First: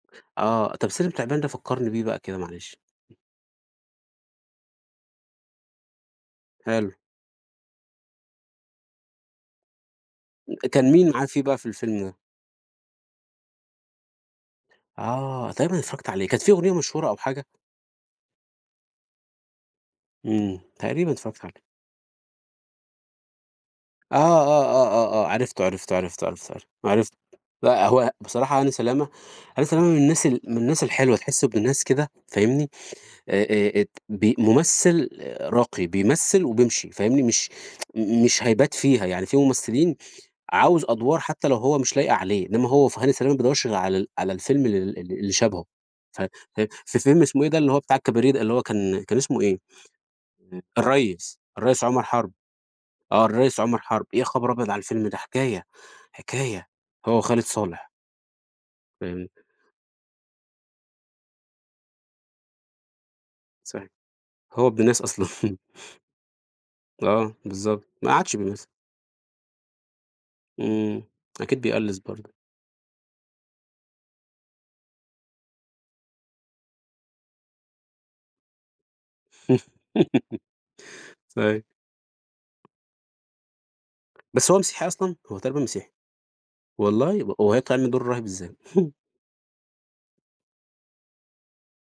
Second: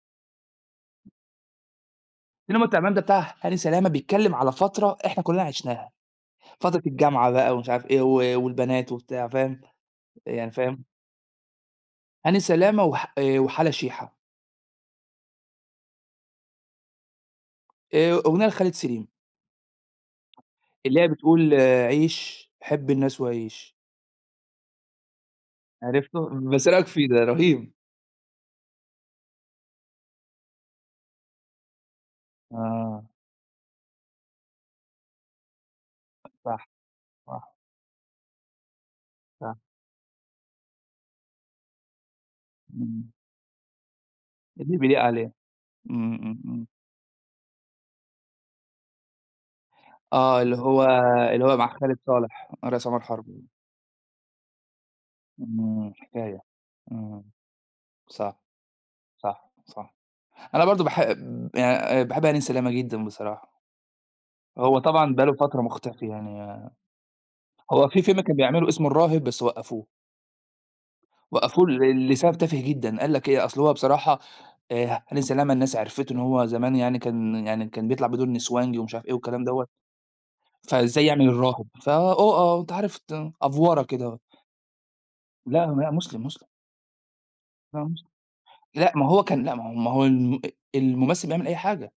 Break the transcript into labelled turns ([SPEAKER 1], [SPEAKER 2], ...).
[SPEAKER 1] آه، طب السلم والتعبان ده فكّرني بيه بقى كده
[SPEAKER 2] السلم
[SPEAKER 1] معلش.
[SPEAKER 2] والتعبان ده بتاع هاني سلامة، بيتكلّم على فترة إحنا كلّنا عِشناها، فترة
[SPEAKER 1] حلو.
[SPEAKER 2] الجامعة بقى ومش عارف إيه و والبنات وبتاع فاهم، يعني
[SPEAKER 1] م
[SPEAKER 2] فاهم؟
[SPEAKER 1] كان مين معاه فيه بقى في الفيلم ده؟
[SPEAKER 2] هاني سلامة، وح آآ وحلا شيحة.
[SPEAKER 1] آه تقريبًأ اتفرّجت عليه، كانت فيه أغنية مشهورة أو حاجة؟
[SPEAKER 2] آآ، أغنية لخالد سليم.
[SPEAKER 1] إمم،
[SPEAKER 2] اللي هي
[SPEAKER 1] تقريبًا اتفرّجت
[SPEAKER 2] بتقول:
[SPEAKER 1] عليه.
[SPEAKER 2] "عِيش حِب الناس، وعِيش."
[SPEAKER 1] آه، آه، آه، آه، آه، عرفته، عرفته، عرفته،
[SPEAKER 2] عرفته؟
[SPEAKER 1] عرفته، عرفته،
[SPEAKER 2] بس إيه رأيك فيه؟ ده
[SPEAKER 1] عرفته،
[SPEAKER 2] رهيب.
[SPEAKER 1] لأ هو بصراحة هاني سلامة هاني سلامة من الناس ال من الناس الحلوة تحسّه ابن ناس كده فاهمني،
[SPEAKER 2] آه.
[SPEAKER 1] آآ آآ، أت ب ممثّل راقي، بيمثّل
[SPEAKER 2] صح
[SPEAKER 1] وبيمشي فاهمني، مش
[SPEAKER 2] صح.
[SPEAKER 1] مش هيبات فيها، يعني في
[SPEAKER 2] صح.
[SPEAKER 1] ممثّلين عاوز أدوار حتّى لو هو مش لايقة عليه، إنما هو ف
[SPEAKER 2] إمم.
[SPEAKER 1] هاني سلامة مابيدوّرش غير على ال على الفيلم ال
[SPEAKER 2] اللي
[SPEAKER 1] ال
[SPEAKER 2] بيليق
[SPEAKER 1] ال
[SPEAKER 2] عليه،
[SPEAKER 1] اللي شبهه،
[SPEAKER 2] إمم،
[SPEAKER 1] ف
[SPEAKER 2] إمم، إمم.
[SPEAKER 1] في في فيلم اسمه إيه ده اللي هو بتاع الكباريه ده، اللي هو كان كان اسمه إيه؟
[SPEAKER 2] آه، اللي هو
[SPEAKER 1] الريّس،
[SPEAKER 2] اللي هو مع
[SPEAKER 1] الريّس
[SPEAKER 2] خالد
[SPEAKER 1] عُمَر حَرب،
[SPEAKER 2] صالح، الريّس عُمَر حَرب.
[SPEAKER 1] آه الريّس عُمَر حَرب، يا خبر أبيض على الفيلم ده! حكاية،
[SPEAKER 2] إمم، حكاية،
[SPEAKER 1] حكاية هو
[SPEAKER 2] إمم،
[SPEAKER 1] وخالد صالح.
[SPEAKER 2] صح،
[SPEAKER 1] فهمت.
[SPEAKER 2] صح، صح، أنا برضه باحـب يعني آآ باحب هاني سلامة جدًا بصراحة.
[SPEAKER 1] صحيح، هو
[SPEAKER 2] هو
[SPEAKER 1] ابن ناس
[SPEAKER 2] طبعًا بقى
[SPEAKER 1] أصلًا.
[SPEAKER 2] له فترة مختفي يعني،
[SPEAKER 1] آه، بالضبط،
[SPEAKER 2] هو في
[SPEAKER 1] ما
[SPEAKER 2] فيلم
[SPEAKER 1] قعدش
[SPEAKER 2] كان
[SPEAKER 1] بيمث
[SPEAKER 2] بيعمله اسمه الراهب بس وقّفوه.
[SPEAKER 1] إمم، أكيد
[SPEAKER 2] وقفوه
[SPEAKER 1] بيألّس
[SPEAKER 2] ل لسبب
[SPEAKER 1] برضه.
[SPEAKER 2] تافه جدًا، قال لك إيه، أصل هو بصراحة آآ هاني سلامة الناس عرفته إن هو زمان يعني كان يعني كان بيطلع بدور نسوانجي ومش عارف إيه والكلام دوّة، فإزاي يعمل
[SPEAKER 1] صحيح.
[SPEAKER 2] الراهب؟ ف أ آه أنت عارف ت أفْوَرَة كده آه.
[SPEAKER 1] بس هو مسيحي أصلًا؟ هو تقريبًا
[SPEAKER 2] لا،
[SPEAKER 1] مسيحي.
[SPEAKER 2] لا، مسلم، مسلم.
[SPEAKER 1] والله! و وهيطلع
[SPEAKER 2] لا
[SPEAKER 1] يعمل دور
[SPEAKER 2] مسلم،
[SPEAKER 1] الراهب ازاي؟
[SPEAKER 2] لأ ما هو كان لأ ما هو ما هو الم أ الممثّل بيعمل أي حاجة.